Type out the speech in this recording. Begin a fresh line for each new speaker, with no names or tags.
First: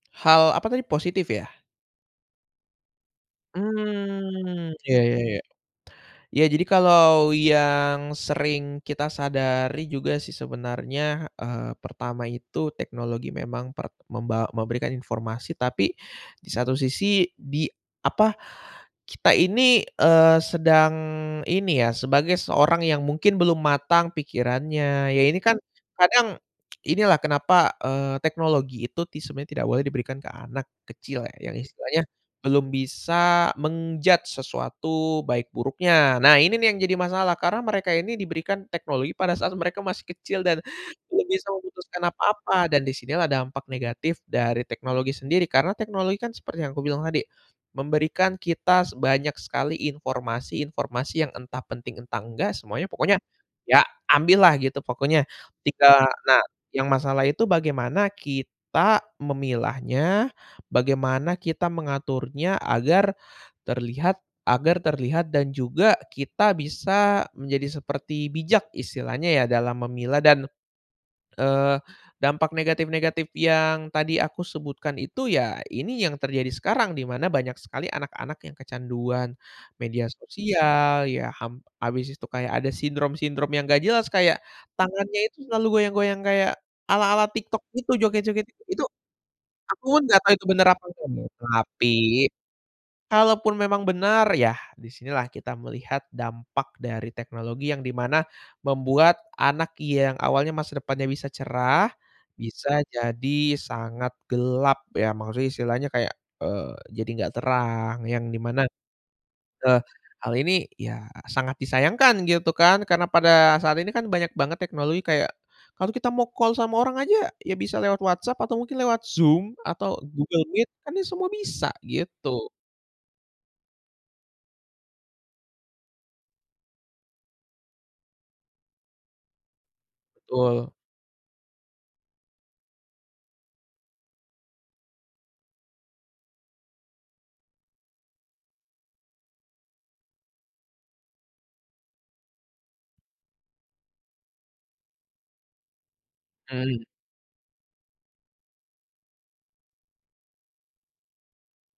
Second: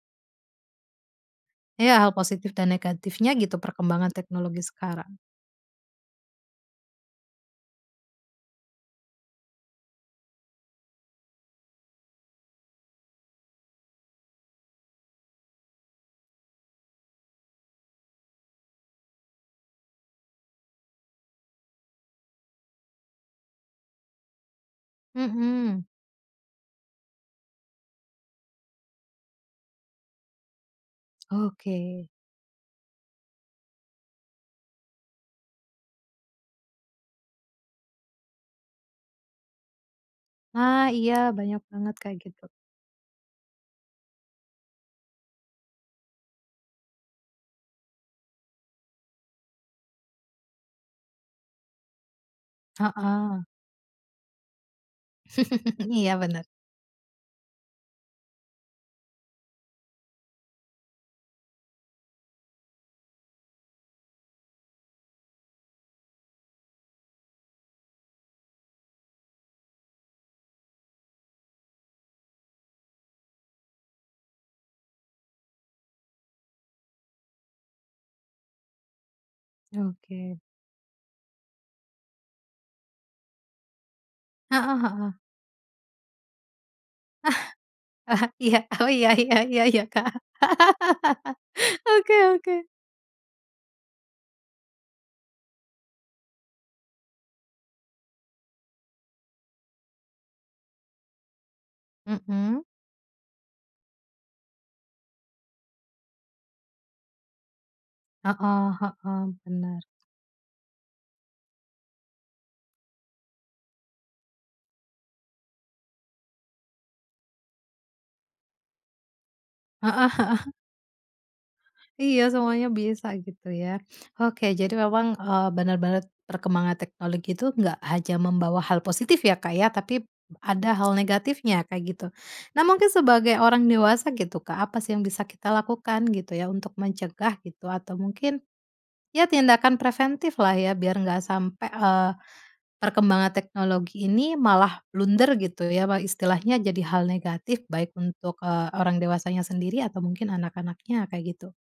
Hal apa tadi, positif ya?
Iya, hal positif dan negatifnya gitu perkembangan teknologi
Mmm iya,
sekarang.
ya ya. Ya jadi kalau yang sering kita sadari juga sih sebenarnya, eee, pertama itu teknologi memang per membaw memberikan informasi tapi di satu sisi di, apa, kita ini, eee, sedang ini ya sebagai seorang yang mungkin belum matang pikirannya, ya ini kan
Mhm.
kadang inilah kenapa, eee, teknologi itu tis sebenarnya tidak boleh diberikan ke anak kecil ya, yang istilahnya
Oke.
belum bisa men-judge sesuatu baik buruknya. Nah ini nih yang jadi masalah karena mereka ini diberikan teknologi pada saat mereka masih kecil dan
Ah iya,
belum bisa
banyak banget
memutuskan
kayak gitu.
apa-apa, dan disini lah dampak negatif dari teknologi sendiri karena teknologi kan seperti yang aku bilang tadi, memberikan kita banyak sekali informasi-informasi yang entah penting, entah enggak, semuanya pokoknya
Heeh.
ya ambil lah gitu pokoknya, ketika
Iya,
nah,
bener.
yang masalah itu bagaimana kita memilahnya, bagaimana kita mengaturnya agar terlihat agar terlihat dan juga kita bisa menjadi seperti bijak istilahnya ya, dalam memilah dan, eee, dampak negatif-negatif yang tadi aku sebutkan itu ya ini yang terjadi sekarang, di mana banyak sekali anak-anak yang kecanduan media
Oke
sosial. Ya ham habis itu kayak ada sindrom-sindrom yang nggak jelas kayak
Heeh heeh.
tangannya itu selalu goyang-goyang kayak ala-ala
Ah,
TikTok itu,
ah
joget-joget,
iya.
itu
Oh iya iya iya iya,
aku
Kak.
nggak tahu itu benar apa nggak ya tapi
Oke oke.
kalau pun memang benar yah di sinilah kita melihat dampak dari teknologi, yang di mana membuat anak yang awalnya masa depannya bisa cerah,
Mhm.
bisa jadi sangat gelap ya, Maksudnya istilahnya kayak, eee, jadi nggak terang yang di mana,
Heeh heeh,
eee,
bener.
hal ini ya sangat disayangkan gitu kan karena pada saat ini kan banyak banget teknologi kayak, kalau kita mau call sama orang aja ya bisa lewat WhatsApp, atau mungkin lewat Zoom atau
Heeh heeh.
Google Meet kan ya semua bisa,
Iya
gitu.
semuanya bisa gitu ya. Oke, jadi memang, eee, benar-benar perkembangan teknologi itu nggak hanya membawa hal positif ya Kak ya, tapi p ada
Betul.
hal negatifnya kayak gitu. Nah mungkin sebagai orang dewasa gitu Kak, apa sih yang bisa kita lakukan gitu ya untuk mencegah gitu? Atau mungkin ya tindakan preventif lah ya biar nggak sampai, eee, perkembangan teknologi ini malah blunder gitu ya, istilahnya jadi
Hmm.
hal negatif baik untuk, eee, orang dewasanya sendiri atau mungkin anak-anaknya, kayak gitu.